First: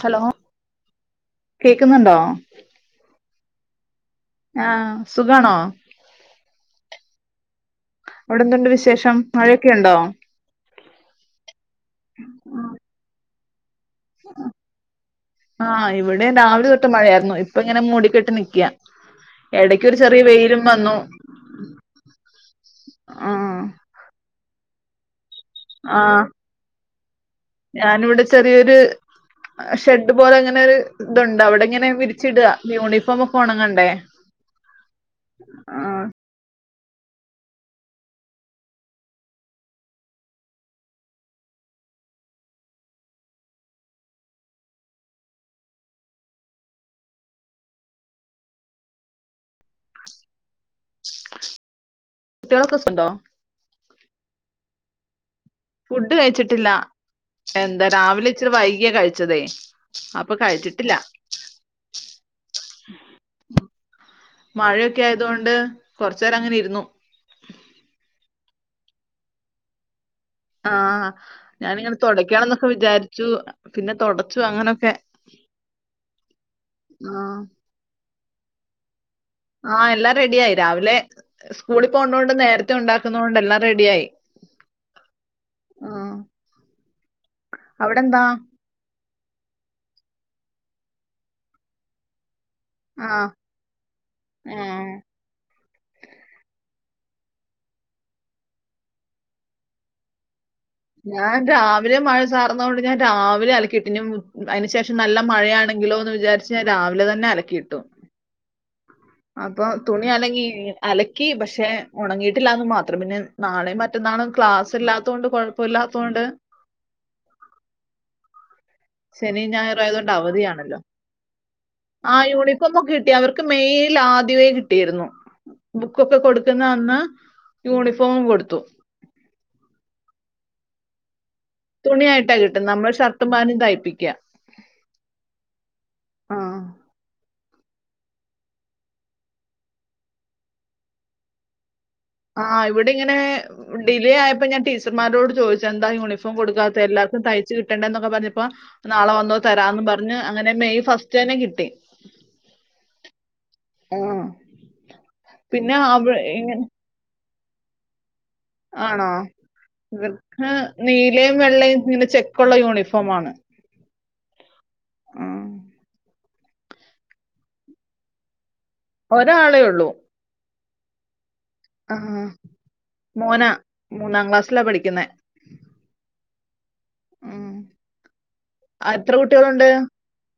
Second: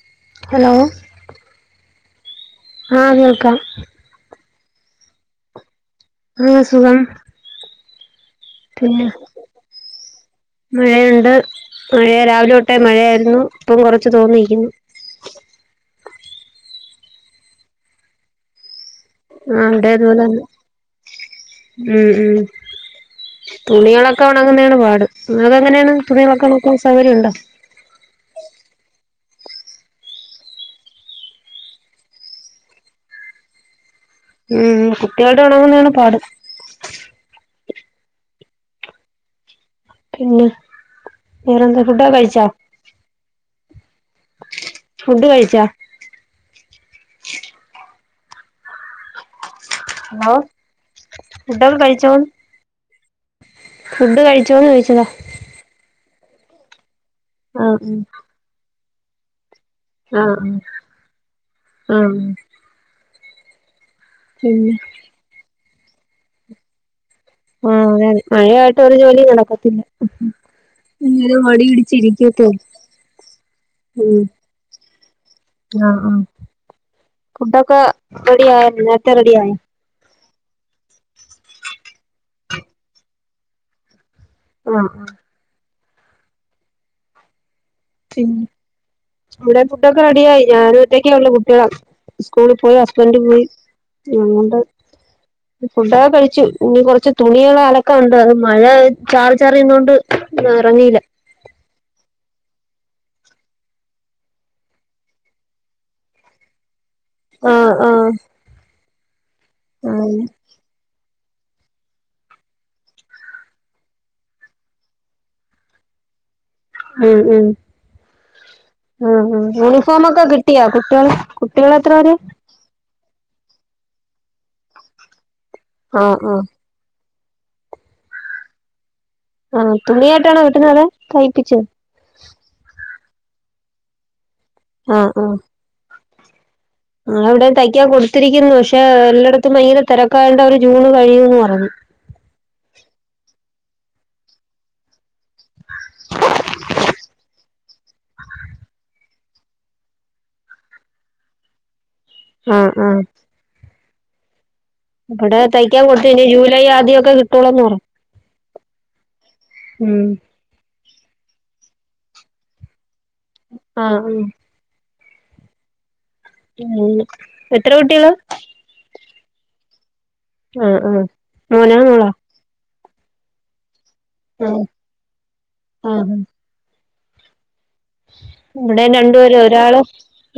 Hello hello കേക്കുന്നുണ്ടോ ആഹ് കേൾക്കാം ആഹ് സുഖാണോ ആഹ് സുഖം അവിടെ എന്തുണ്ട് പിന്നെ വിശേഷം മഴയൊക്കെ ഉണ്ടോ മഴയുണ്ട് മഴ രാവിലെ തൊട്ടേ മഴയായിരുന്നു ഇപ്പം കൊറച്ച് തോന്ന്നിക്കുന്നു ടെ രാവിലെ തൊട്ടെ മഴയാ ഇപ്പം ഇങ്ങനെ മൂടിക്കെട്ടി നിക്കാ ആഹ് അവിടെതുപോലെതന്നെ വന്നു ഉം ഉം ആഹ് തുണികളൊക്കെ ഉണങ്ങുന്നാണ് പാട് നിങ്ങൾക്ക്ങ്ങനെയാണ് ആഹ് തുണികൾ ഒക്കെ ഉണക്കാൻ സൗകര്യംമുണ്ടോ ഞാനിവിടെ ചെറിയൊരു ഷെഡ് പോലെ ഇങ്ങനെ ഒര് ഇതുണ്ട് അവിടെങ്ങനെ വിരിച്ചിടാ യൂണിഫോമ് ഒക്കെ ഒണങ്ങണ്ടേ. ഉം കുട്ടികളുടെ ഉണങ്ങുന്നെയാണ് ആഹ് പാട്. പിന്നെ വേറെന്താ ഫുഡ്‌ടൊക്കെ കഴിച്ചോ ഫുഡ്‌ കഴിച്ച ഫുഡ്‌ ഒക്കെ കഴി ച്ചോ ണ്ടോ ഫുഡ് കഴിച്ചോന്ന് ചോയിച്ചതാ ഫുഡ് കഴിച്ചിട്ടില്ല. എന്താ രാവിലെ ഇച്ചിരി വൈ യാ കഴിച്ചതേ അപ്പൊ ആഹ് കഴിച്ചിട്ടില്ല ആഹ് മഴയൊക്കെ ആയതോണ്ട് കൊർചേരം അങ്ങനെ ഇരുന്നു ആഹ് അതെൻ മഴയായിട്ട് ഒരു ജോലി നടക്കത്തില്ല ആആ ഇങ്ങനെ മടി ഞാനിങ്ങനെ പിടിച്ചിരിക്കത്തേ തുടക്കാനെന്നൊക്കെ വിചാര്ച്ചു. പിന്നെ ഉം തൊടച്ചു അങ്ങനൊക്കെ ആഹ് ആഹ് ബെടി ആഎന്നെ ക്കെ റെഡിയായി റെഡിയായി രാവിലെ സ്കൂളിൽ പോന്നോണ്ട് നേരത്തെ ഉണ്ടാക്കുന്നോണ്ട് എല്ലാം റെഡി ആയി. ആഹ് ആഹ് അവിടെന്താ? ആഹ് ഇവിടെ ഫുഡൊക്കെ റെഡിയായി. ഞാൻ ഒറ്റക്കേ ഉള്ളൂ കുട്ട്യോള് സ് കൂളി പോയി ആ ഹസ്ബൻഡ് പോയി. ആ. നെന്താ ഫുഡൊക്കെ കഴിച്ചു ഇനി കൊറച്ച് തുണികള് അലക്കാൻ ഉണ്ട് അത് മഴ ചാറി ചാറി നിന്നോണ്ട് ഞൻ രാ വിലെ മഴ ചാറുന്നോണ്ട് ഞാൻ രാവിലെ അലക്കിട്ട് അതിന് ശേഷം നല്ല മഴയാണെങ്കിലോ എന്ന് വിചാരിച്ച് ഞാൻ രാ വിലെ തന്നെ ആഹ് അലക്കിയിട്ടു ആഹ് അപ്പൊ തുണി ആഹ് അല്ലെങ്കി ഈ അലക്ക് ക്കീ പക്ഷെ ഉണങ്ങീട്ടില്ലാന്ന് മാത്രം പിന്നെ നാളെ മറ്റന്നാളും ക്ലാസ്സില്ലാത്തോണ്ടു കൊഴപ്പല്ലാത്തോണ്ട് ഉം ഉം ഉം ഊം ശനി ഞായർ ആയതുകൊണ്ട് യൂണിഫോമൊക്കെ കിട്ടിയാ അവധിയാണല്ലോ കുട്ടികൾ കുട്ടികൾ എത്രേര് ക്ക് മേയിൽ ആദ്യമേ കിട്ടിയിരുന്നു ആഹ് ബുക്കൊക്കെ ആഹ് കൊടുക്കുന്ന അന്ന് യൂണിഫോമും കൊടുത്തു ആ തുണിയായിട്ടാണോ കിട്ടുന്നെ അതോ തയ്പ്പിക്ക് തുണിയായിട്ടാ കിട്ടും നമ്മൾ ഷർട്ട്‌ [unintelligible] തയ്പ്പിയ്‌ക്യാ ആ ആ ആ ങ്ങള എവിടന്ന് തയ്ക്കാൻ കൊടുത്തിരിക്കുന്നു പക്ഷെ എല്ലായിടത്തും ഭയങ്കര തിരക്കായോ ണ്ടേ ജൂണ് കഴിയൂന്നെ പറഞ്ഞു ആ ഇവിടിങ്ങനെ ഡിലേ ആയപ്പോ ഞാൻ ടീച്ചർമാരോട് ചോദിച്ച എന്താ യൂണിഫോം കൊടുക്കാത്ത് എല്ലർക്കും തയ്പ്പ് തച്ചു കിട്ടണ്ടേന്നൊക്കെ പറഞ്ഞപ്പോ നാളെ വന്നോ തരാംന്ന് പറഞ്ഞു അങ്ങനെ മെയ് ഫസ്റ്റ് തന്നെ കിട്ടി ആആ ആ ങ് ഹ്‌ ഇടെ തയ്ക്കാൻ കൊടുത്തു കയിഞ്ഞാ ജൂലൈ ആദ്യോക്കെ കിട്ട് തുളന്നൂ ആണോ ഇവർക്ക് നീലയും വെള്ളയും ഇങ്ങനെ ചെക്കുള്ള യൂണിഫോം ആ ഊം ആ ഉ എത്ര കുട്ട്യേളെ ഒരാളേ ഒള്ളൂ ആ ആ മോനോ മോളോ മോനാ മൂന്നാം ക്ലാസ്സിലാ പഠിക്കുന്നെ ഊം ഇവിടെ രണ്ടുപേരെ ഒരാള്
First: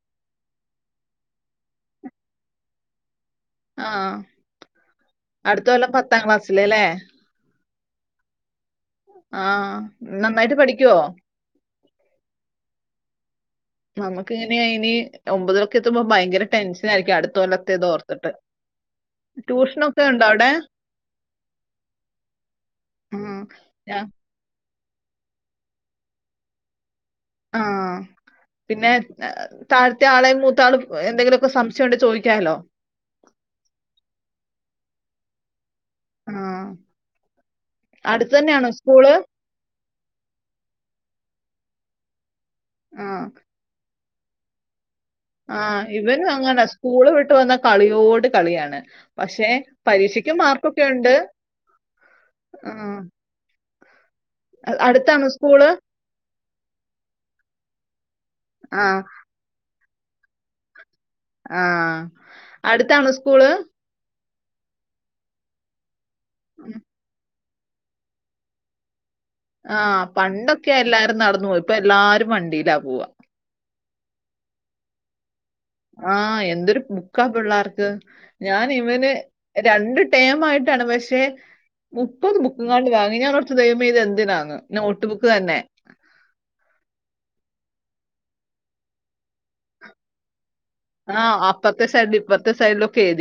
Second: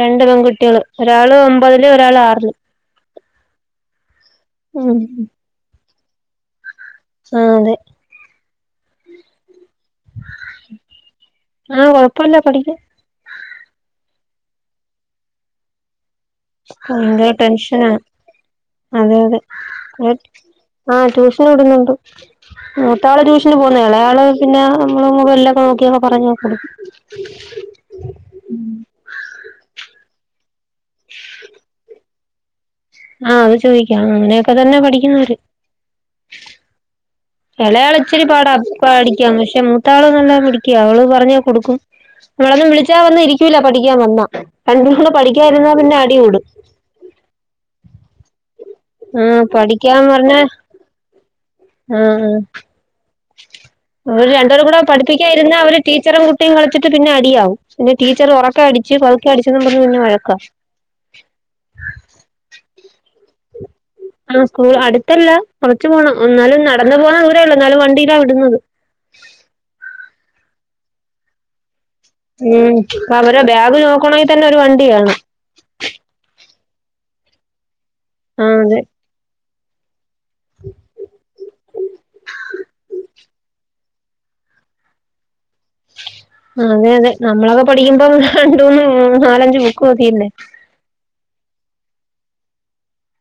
രണ്ട് പെൺകുട്ടികള് ഒരാള് ഒമ്പതില് ഒരാള് ആറില് ആ ഉം അടുത്ത കൊല്ലം പത്ത് ത്താം ക്ലാസ്സിലല്ലേ ആഹ് അതെ ആ നന്നായിട്ട് പഠിക്കുവോ ആ കുഴപ്പില്ല പഠിക്കും നമുക്ക് ഇങ്ങനെ അയിന് ഒമ്പത്‌ലൊക്കെ എത്തുമ്പോ ഭയങ്കര ടെൻഷൻ ആയിരിക്കും ഭയങ്കര അടുത്ത കൊല്ലത്തേത് ടെൻഷനാണ് ഓർത്തിട്ട് അതെ അതെ ട്യൂഷനൊക്കെ ഉണ്ടോ അവിടെ ആ ട്യൂഷൻ വിടുന്നുണ്ട് മൂത്ത ആള് ഉം. ട്യൂഷന് പോകുന്നയാ ഞാ- ഇളയാള് പിന്നെ നമ്മള് മ എല്ലൊക്കെ നോക്കിയൊക്കെ പറഞ്ഞ് കൊടുക്കും ആ പിന്നെ താഴ്ത്തെ ആളെ മു ൾ എന്തെങ്കിലുമൊക്കെ സംശയം ഉണ്ടെങ്കി ചോയി കേലോ ആ അത് ചോദിക്കാം അങ്ങനെയൊക്കെ തന്നെ പഠിക്കുന്നത് ഇവര് ആ ഇളയാള് ഇച്ചിരി അടുത്ത് പാടാ തന്നെയാണോ സ്കൂള് പഠിക്കാൻ പക്ഷെ മൂത്ത മൂത്താള് നല്ല മിടിക്കിയ അവള് പറഞ്ഞ് കൊടുക്കും ഇവളൊന്നും വിളിച്ചാ ആ വന്ന് ഇരിക്കൂല്ല പഠിക്കാൻ വന്നാ അണ്ട ആഹ് ഇവൻ അങ്ങന സ്കൂള് വിട്ട് വന്ന പി കളിയോട് കളിയാണ്. ആഹ് പക്ഷെ പഠിക്കാൻ പരീക്ഷക്ക് പറഞ്ഞാ മാർക്കൊക്കെ ഉണ്ട് ആഹ് ആഹ് ആഹ് അവര് രണ്ടോരും കൂടെ പഠിപ്പിക്കായിരുന്ന അവര് ടീച്ചറും കുട്ടി ട്ടിയും കളിച്ചിട്ട് പിന്നെ അടിയാവും പിന്നെ ടീച്ചറ് ഉറക്ക അടിച്ച് ആഹ് പതുക്ക അടിച്ച് എന്നും പറഞ്ഞ് പിന്നെ വഴക്ക സ്കുള് ആ സ്കൂൾ അടുത്തല്ല കുറച്ചു പോണം എന്നാലും നടന്നു പോണ ദൂ ള്ളൂ എന്നാലും വണ്ടീലാ വിടുന്നത് ആഹ് പണ്ടൊ ഒക്കെ എല്ലാരും നടന്നു പോയി ഉം ആപ്പ അവര ബാഗ് ചൊമ ക്കണമെങ്കിൽ തന്നെ ഒരു വണ്ടി വേണം ആ എന്തൊരു ബുക്കാ പിള്ളാർക്ക് ആ ഞാൻ അതെ ഇവന് രണ്ട് ടേം ആയിട്ടാണ് പക്ഷെ മുപ്പത് ബു ങ്ങാണ്ട് വാങ്ങി ഞാൻ ഓർത്തു ദൈവമേ ഇത് എന്തിനാന്ന് നോട്ട് ബുക്ക് തന്നെ അതെ അതെ നമ്മളൊക്കെ പഠിക്കുമ്പോ രണ്ടൂന്ന് നാലഞ്ച് ബുക്ക് മതിയില്ലേ ആഹ് അപ്പത്തേ സൈഡ് ഇപ്പത്തേ സൈഡിലൊക്കെ എഴു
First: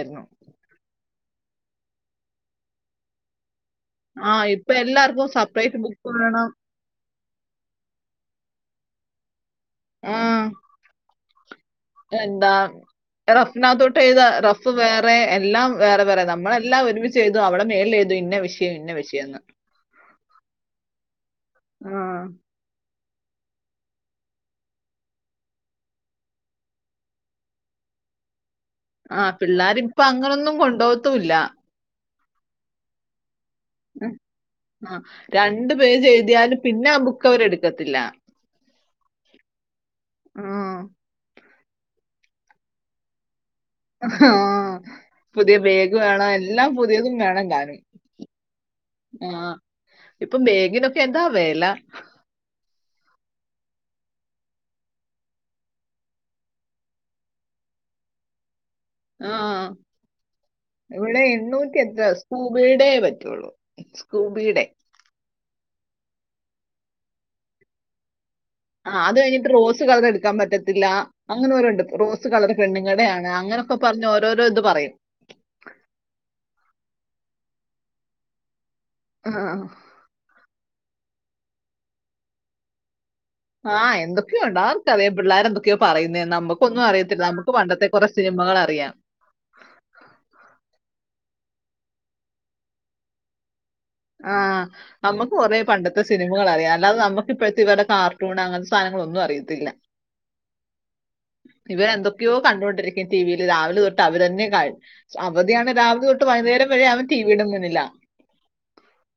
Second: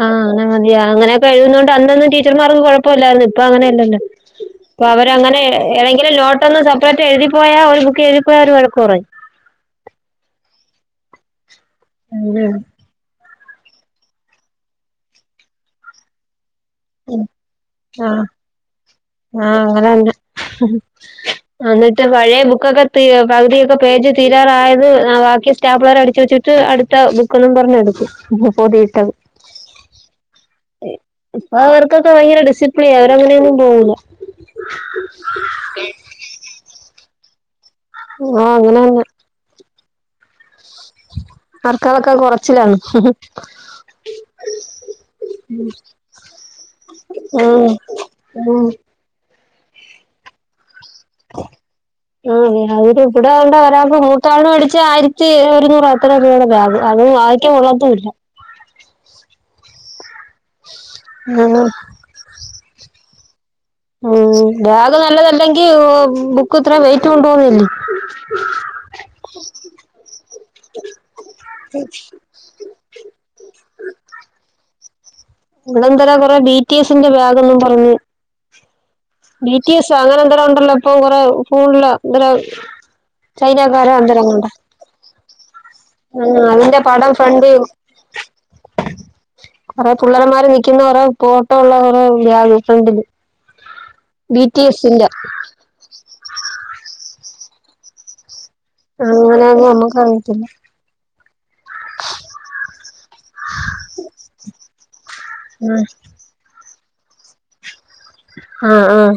ആ അങ്ങന മതി അങ്ങനെയൊക്കെ എഴതുന്നോണ്ട് അന്ന് അന്ന് ടീച്ചർമാർക്ക് കുഴപ്പം ഇല്ലായിരുന്നു ഇപ്പ അങ്ങനെ അ ആഹ് ഇപ്പ അ എല്ലാർക്കും അവരങ്ങനെ സെപ്പറേറ്റ് ബുക്ക് ഏതെങ്കിലും വേണം. നോട്ടൊന്ന് സെപ്പറേറ്റ് എഴുതിപ്പോയാൽ ഒരു ബുക്ക് എഴുതിപ്പോയാ അവർ വഴ കുറേ ആ എന്താ റഫിനകത്തോട്ട് ചെയ്ത റഫ് വേറെ എല്ലാം വേറെ വേറെ നമ്മളെ ആ ഇന്ന വിഷയം എന്ന് ആ അങ്ങനെ ആ എന്നിട്ട് പഴയ ബുക്കൊക്കെ പകുതിയൊക്കെ പേജ് തീരാറായത് ബാക്കി സ്റ്റാപ്പുള്ളേർ അടിച്ചു വെച്ചിട്ട് അടുത്ത ബുക്കൊന്നും പറഞ്ഞെടുക്കും ആ പിള്ളേരിപ്പൊ അങ്ങനൊന്നും കൊണ്ടു പോവാതുല്ല ഇപ്പൊ അവർക്കൊക്കെ ഭയങ്ക ഡിസിപ്ലിൻ അവരങ്ങനെയ ഉ ആ രണ്ട് പേജ് എഴുതിയാലും പിന്നെ ആബുക്കു കോരേട് ആ അങ്ങനെന്ന ആഹ്. ആർക്കാലൊക്കാ കുറച്ചിലാണ്. ആഹ് പുതിയ ബേഗ് വേണം എല്ലാം പുതിയതും വേണം ഉം താനും ഉം ആഹ് ഇപ്പൊ ബേഗിനൊ ക്കെന്താ വെല ഇവിടോ ണ്ട് ഒരാൾക്ക് മൂത്താളിന് മേടിച്ച ആയിരത്തി ഒരുന്നൂറ് അത്ര രൂപയുടെ ബാഗ് അത് വായിക്കാൻ കൊള്ളത്തൂല്ല. ആഹ് ഇവിടെ ആഹ് എണ്ണൂറ്റി എത്ര സ്കൂബീടെ റെ റ്റൊള്ളൂ ഉം ബാഗ് നല്ലതല്ലെങ്ക ബുക്ക്ത്ര വെയ്റ്റ് കൊണ്ട് പോവല്ലേ ആഹ് അത് കഴിഞ്ഞിട്ട് റോസ് കളർ എടുക്കാൻ പറ്റത്തില്ല അങ്ങനെ ഓരോ ഉണ്ട് റോസ് കളർ പെണ്ണുങ്ങടെയാണ് അങ്ങനെയൊക്കെ പറഞ്ഞ് ഓരോരോ ഇത് പറയും ഇവിടെന്തര കൊറേ ബീറ്റ് കേസിന്റെ ബാഗെന്നും പറഞ്ഞ് ആ ബി ടി എസൊ അങ്ങനെ എന്തൊരോ ഉണ്ടല്ലോ ഇപ്പ കുറേ ഫോണില് ഇങ്ങനെ ആഹ് എന്തൊക്കെയോ ഉണ്ട് ആർക്കറിയാം പിള്ളേർ എന്തൊക്കെയോ പറയുന്ന ഉം അതിന്റെ നമ്മുക്കൊന്നും പടം അറിയത്തില്ല ഫ്രണ്ട് നമുക്ക് പണ്ടത്തെ കുറെ സിനിമകളറിയാം ഇപ്പോള്ളറോ [unintelligible] ഫ്രണ്ടില് ബി ആഹ് ടി എസിന്റെ നമ്മുക്ക് കൊറെ പണ്ടത്തെ സിനിമകൾ അറിയാം അല്ലാതെ നമുക്ക് ഇപ്പഴത്തെ ഇവരുടെ കാർട്ടൂൺ അങ്ങനെ സാധനങ്ങളൊന്നും അങ്ങനെയൊന്നും അറിയത്തില്ല നമ്മുക്ക് അറിയത്തില്ല ഇവർ എന്തൊക്കെയോ കണ്ടോണ്ടിരിക്കും ടിവില് രാവിലെ തൊട്ട് അവരന്നെ അവധിയാണ് രാവിലെ തൊട്ട് വൈകുന്നേരം ഴേ അവൻ ടീവീട മുന്നിലാ ആഹ് ആഹ്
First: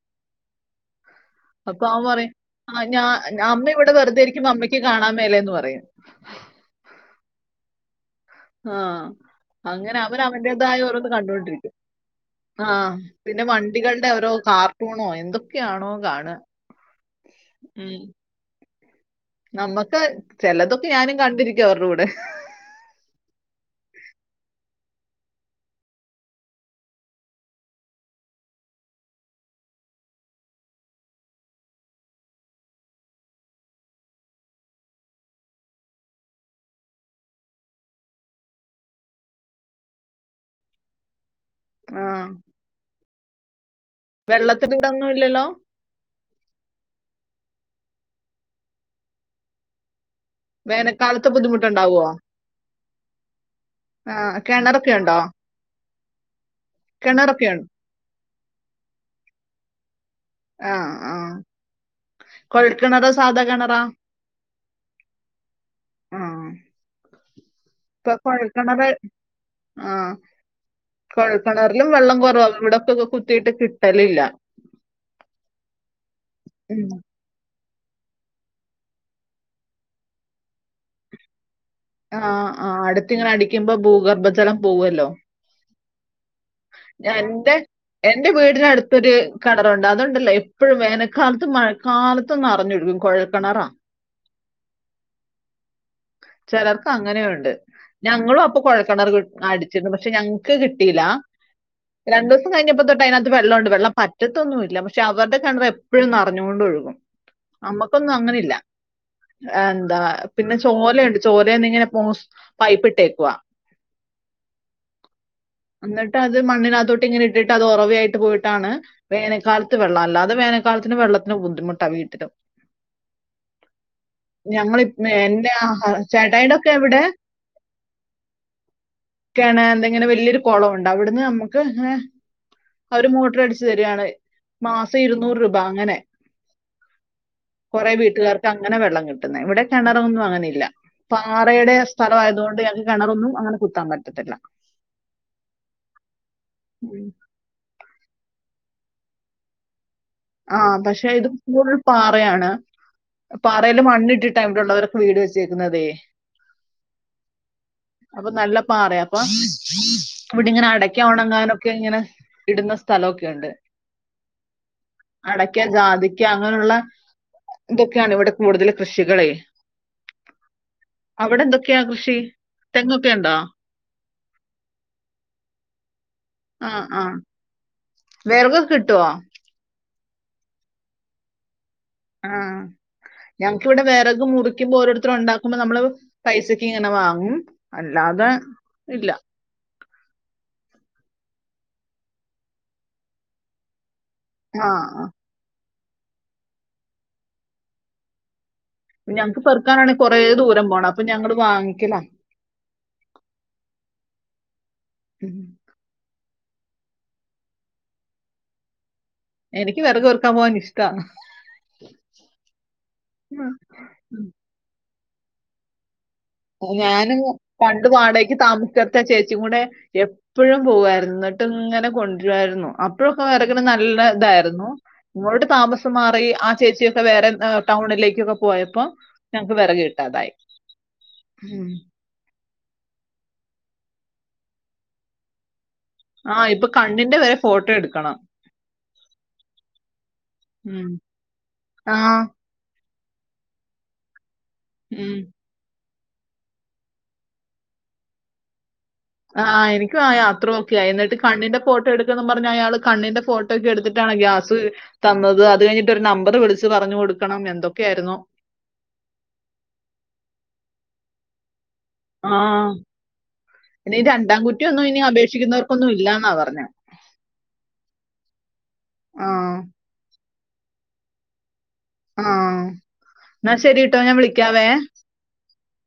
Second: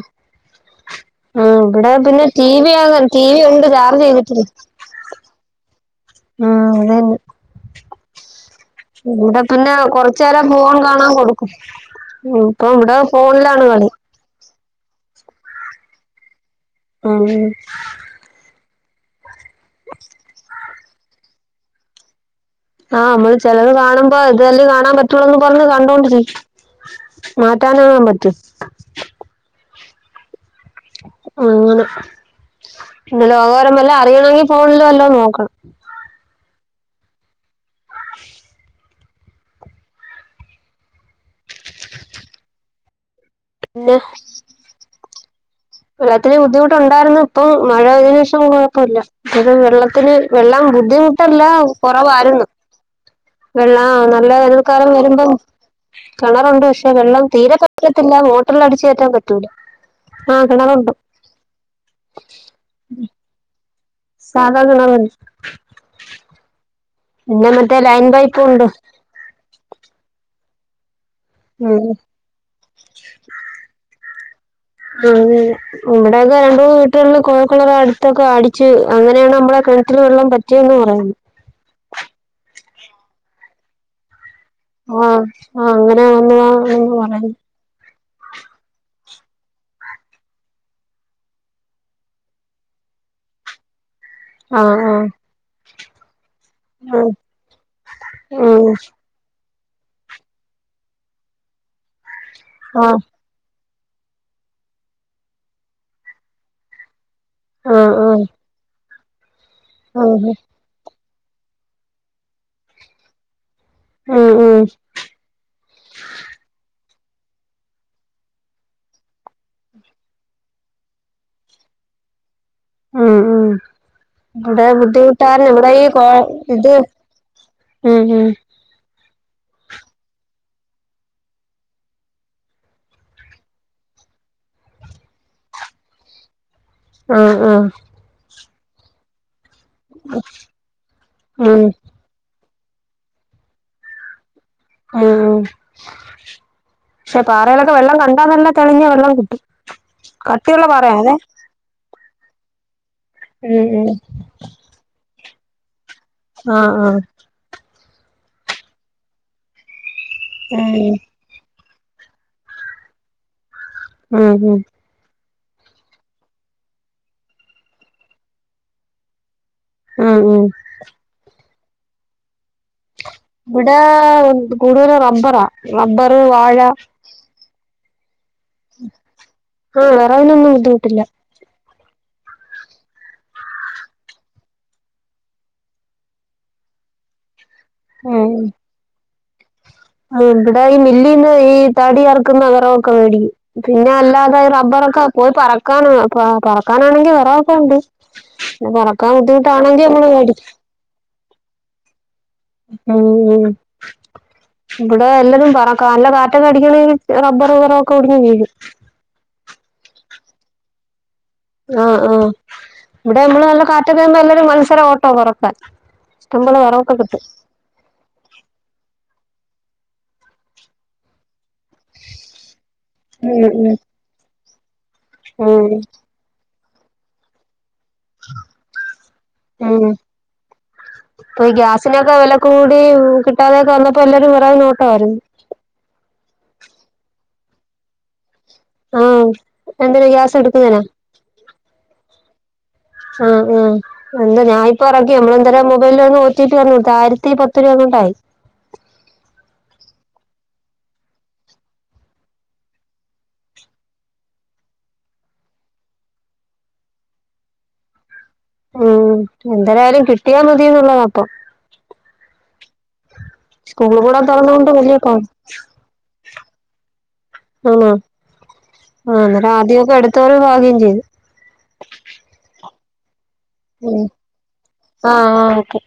ആഹ് അപ്പൊ ഇവിടെ അവൻ പിന്നെ പറയും ടി വി ആ ഞാ ആകാൻ ടി വി അമ്മ ഉണ്ട് ഇവിടെ ചാർജ് ചെയ്തിട്ടില്ല വെറുതൊയിരിക്കുബോ അമ്മയ്ക്ക് കാണാൻ മേലെന്ന് പറയും. ഉം അതന്നെ ആഹ് ഇവിടെ പിന്നെ അങ്ങനെ അവൻ കൊറച്ചു നേരം ഫോൺ അവന്റേതായ ഓരോന്ന് കാണാൻ കൊടുക്കും കണ്ടൊണ്ടിരിക്കും ഇപ്പൊ ആഹ് ഇവിടെ പിന്നെ ഫോണിലാണ് കളി വണ്ടികളുടെ ഓരോ കാർ- ട്ടൂണോ എന്തൊക്കെയാണോ കാണ ആഹ് നമ്മക്ക് ചിലതൊക്കെ ഞാനും കണ്ടിരി ചോറിനു കൂടെ- ആഹ് നമ്മള് ചെലത് കാണുമ്പോ ഇത് തന്നെ കാണാൻ പറ്റുള്ളൂന്ന് പറഞ്ഞ് കണ്ടോണ്ടിരിക്കും മാറ്റാനാകൻ പറ്റുവോ. അങ്ങനെ പിന്നെ ലോകവിവരം വല്ലോ അറിയണമെങ്കി ഫോണില് വല്ലോ നോക്കണം. ആ പിന്നെ വെള്ളത്തിയിവിടങ് ന്നുല്ലല്ലോ? വെള്ളത്തിന് ബുദ്ധിമുട്ടുണ്ടായിരുന്നു. ഇപ്പം മഴ ആയതിന് ശേഷം കുഴപ്പില്ല. അതായത് വെള്ളത്തിന് വെള്ളം വേനൽക്കാലത്ത് ബുദ്ധിമുട്ടല്ല, ബുദ്ധിമുട്ടുണ്ടാവോ? കൊറവായിരുന്നു. വെള്ളം ആ നല്ല വേനൽക്കാലം കിണറൊക്കെ ഉണ്ടോ? വരുമ്പം കെണറുണ്ട് പക്ഷെ വെള്ളം കിണറൊക്കെ ഉണ്ട്. തീരെപ്പറ്റത്തില്ല, എന്നാ ള്ളം അടിച്ചേറ്റാൻ പറ്റൂല. ആ ആ കൊഴൽകെണറ് സാധാകെ കെണറാ സാധാ കിണർ ആ. പിന്നെ മറ്റേ ലൈൻ ഇപ്പൊ പൈപ്പൂണ്ട്. കുഴൽക്കിണറ് കൊഴൽക്കിണറിലും വെള്ളം കുറവാ. ഇവിടൊക്കെ കുത്തിയിട്ട് കിട്ടലില്ല മ്മ് നമ്മടേതായി [unintelligible] ഉം. ള അട്ത്തൊക്കെ അടിച്ച് അങ്ങനെയാണ് നമ്മളെ കെണറ്റില് വെള്ളം വറ്റിയന്ന് പറയ്ന്ന്. ആഹ് ആ അട്ത്തിങ്ങനെ അടിക്കുമ്പോ ഭൂഗർഭ ജലം പോവല്ലോ? അങ്ങനെ ആ ആ പറ എന്റെ വീടിനടുത്തൊരു കെണറുണ്ട്. അതൊണ്ടല്ലോ എപ്പഴും വേനൽക്കാലത്തും മഴക്കാലത്തും നെറഞ്ഞൊഴുകും. കുഴൽ കെണറാ. ആ ആ ചെലർക്ക് ഉം അങ്ങനെയുണ്ട്. ഞങ്ങളു അപ്പൊ ഉം കൊഴൽക്കെണറ് അടി ച്ചിക്കിണ്. പക്ഷെ ഞങ്ങക്ക് കിട്ടീല രണ്ടീസം കഴിഞ്ഞപ്പോ ആ തൊട്ടതിനാത്ത് വെള്ളോണ്ട് വെള്ളം പറ്റത്തൊന്നൂല്ല. പക്ഷെ അവര്ടെ കെണറ് എപ്പഴും നെറഞ്ഞോണ്ടൊഴുകും. ആ ആ അമ്മക്കൊന്നു അങ്ങനെ ഇല്ല എന്താ, ഉം പിന്നെ ച് ചോലയിണ്ട്. ചോലേന്നിങ്ങനെ പോസ്, പൈപ്പിട്ടേക്കുവാ. ഉം ഉം എന്നിട്ട് അത് മണ്ണിനകത്തോട്ട് ട്ട് ഇങ്ങനെ ഇട്ടിട്ട് അത് ഒറവയായിട്ട് പോയിട്ടാണ് വേനൽക്കാലത്ത് വെള്ളം. അല്ലാതെ വേനൽക്കാലത്തിന് വെള്ളത്തിന് ബുദ്ധിമുട്ടാ വീട്ടിലും. ഉം ഉം ഇവിടെ ഞങ്ങള് ഇപ് ബുദ്ധിമുട്ടാണ് എന്റെ [unintelligible] കോ ഹ കോ ചേട്ടായിടൊക്കെ ഇത് ഉം ഉം കെണറിന്റെ ഇങ്ങനെ വല്യൊരു കൊളവുണ്ട്. അവിട്ന്ന് നമ്മക്ക് ഇങ്ങനെ, അവര് മൂട്ടറടിച്ച് തരാണ്. മാസം ഇരുന്നൂറ് രൂപ അങ്ങനെ ആ ആഹ് തങ്ങനെ വെള്ളങ്ങൾ ഇവിടെ കിണറിനൊന്നും അങ്ങ ഉം പാറയുടെ സ്ഥല അതുകൊണ്ട് ഞങ്ങൾക്ക് കിണറൊന്നും അങ്ങനെ കുത്താൻ പറ്റത്തില്ല ഉം ഉം. പാറയിലൊക്കെ വെള്ളം കാ ഇവിടെ നല്ല തെളിഞ്ഞ വെള്ളം കിട്ടും ആ കട്ടിയുള്ള പാറയാ പക്ഷെ അതെ ഇത് കൂ പാറയാണ് പാറയില് മണ്ണിട്ടിട്ട ഇവിടെ ഉള്ളവരൊക്കെ വീട് വെച്ച വെച്ചേക്കുന്നതേ ആഹ് ആഹ് അപ്പൊ നല്ല പാറ അപ്പ ഇവിടി ഇങ്ങനെ ആഹ് അടയ്ക്ക ഉണങ്ങാനും ഒക്കെ ഇങ്ങനെ ഇടുന്ന സ്ഥലമൊക്കെ ഉണ്ട് ഉം ഉം അടക്ക ജാതിക്ക അങ്ങനെയുള്ള ഇതൊക്കെയാണ് ഇവിടെ കൂടുതൽ കൃഷികള് ആഹ് ഉം ക്കയാ കൃഷി തെങ്ങൊക്കെ ഉണ്ടോ ഇവിടെ കൂടുതലും റബറാ റബർ ആ ആ വെറകൊക്കെ കിട്ടുവോ അതിനൊന്നും ബുദ്ധിമുട്ടില്ല ആ ഞങ്ങക്ക് ഇവിടെ വിറക് മുറിക്കുമ്പോ ഓരോരുത്തരും ഉണ്ടാക്കുമ്പോ നമ്മള് പൈസക്ക് ഇങ്ങനെ വാങ്ങും അല്ലാതെ ഇല്ല ആ ഇവിടെ ഈ മില്ലീന്ന് ഈ തടി അറുക്കുന്നകരൊക്കെ മേടിക്കും പിന്നെ പിന്നെ അല്ലാതെ ആ റബ്ബറൊക്കെ ആ പോയി പറ ക്ക പറക്കാനാണെങ്കി വെറകൊക്കെ ഉണ്ട് പറക്കാൻ ഞങ്ങക്ക് ബുദ്ധിമുട്ടാണെങ്കി പെറുക്കാനാണെങ്കിൽ നമ്മള് കുറേ മേടിക്കും ദൂരം പോണം അപ്പൊ ഞങ്ങള് വാങ്ങിക്കലാ ഇവിടെ ഉം. എല്ലാരും പറക്കാം നല്ല മറ്റ കടികള റബ്ബർ റബറൊക്കെ ഉടിഞ്ഞു വീി എനിക്ക് വിറക് പെറക്കാൻ പോകാൻ ഇഷ്ടമാണ് ആഹ് ആഹ് ഇവിടെ നമ്മള് ഇഷ്ടാണ് നല്ല കാറ്റൊക്കെ അടിക്കുമ്പോ എല്ലരും മത്സരാ പെറക്കാൻ ഞാനും പണ്ട് വാടകക്ക് താമസി ചുടുത്ത ചേച്ചി കു കൂടെ എപ്പോഴും പോകായിരുന്നു ഇങ്ങനെ കൊണ്ടുവായിരുന്നു അപ്പോഴൊക്കെ ഉം വരക്കുന്ന ഉം നല്ല ഇതായിരുന്നു. [inaudible] മങ്ങളോട് ഉം താമസം മാറി ആഹ് ചേച്ചിക്കെ വേറെ- ടൗണിലേക്കൊക്കെ പോയപ്പോ ഞങ്ങക്ക് വിറക് കിട്ടാതായി. ഇപ്പ ഉം. ഗ്യസിനൊക്കെ വെ ക്ക കൂടി കിട്ടാതെയൊക്കെ വന്നപ്പോ എല്ലാരും വറകിനോട്ടരുന്നു ആഹ് ഇപ്പൊ കണ്ണിന്റെ വരെ ഫോട്ടോ എടുക്കണം. ആഹ് എന്താണ് ഗ്യാസ് എടുക്കുന്നെനൊ ഉം. ആ ആഹ് ആഹ് എന്താ ഞാ ഇപ്പ റെക്കി ഉം. നമ്മെളെന്തെരെ [unintelligible] വല്ലോം നോറ്റിട്ട് വര്ന്ന കാര്യത്തി പത്ത് രൂപ ങ്ങാണ്ടായി. ആഹ് എനിക്കും ആയ അത്രൊക്കെയയി എന്നിട്ട് കണ്ണിന്റെ ഫോട്ടോ എടുക്കണം പർഞ്ഞ് അയാൾ കണ്ണിന്റെ ഫോട്ടോക്കെ എടുത്തിട്ടാണ് ഗ്യാസ് തന്നത് അത് കഴിഞ്ഞിട്ടൊരു നമ്പർ വിളിച്ച് പറഞ്ഞ് കൊടുക്കണം എന്തൊക്കെയായിരുന്നു. ഉം എന്തരായാലും കിട്ട്യാ മതിന്ന്ള്ളത പ്പം ആഹ് സ്കൂള് കൂടാ തോറന്നൊണ്ട് വെല്ല്യ കാ അപേക്ഷിക്കുന്നവർക്കൊന്നും ഇല്ലാന്നാ പറഞ്ഞത് ആഹ് ആ ആഹ് ന്നട്ട് ആദ്യൊക്കെ എടു ചോറ് വാങ്ങേം ചെയ്ത്. ആഹ് ഉം ആഹ് ആഹ് ഓക്കെ.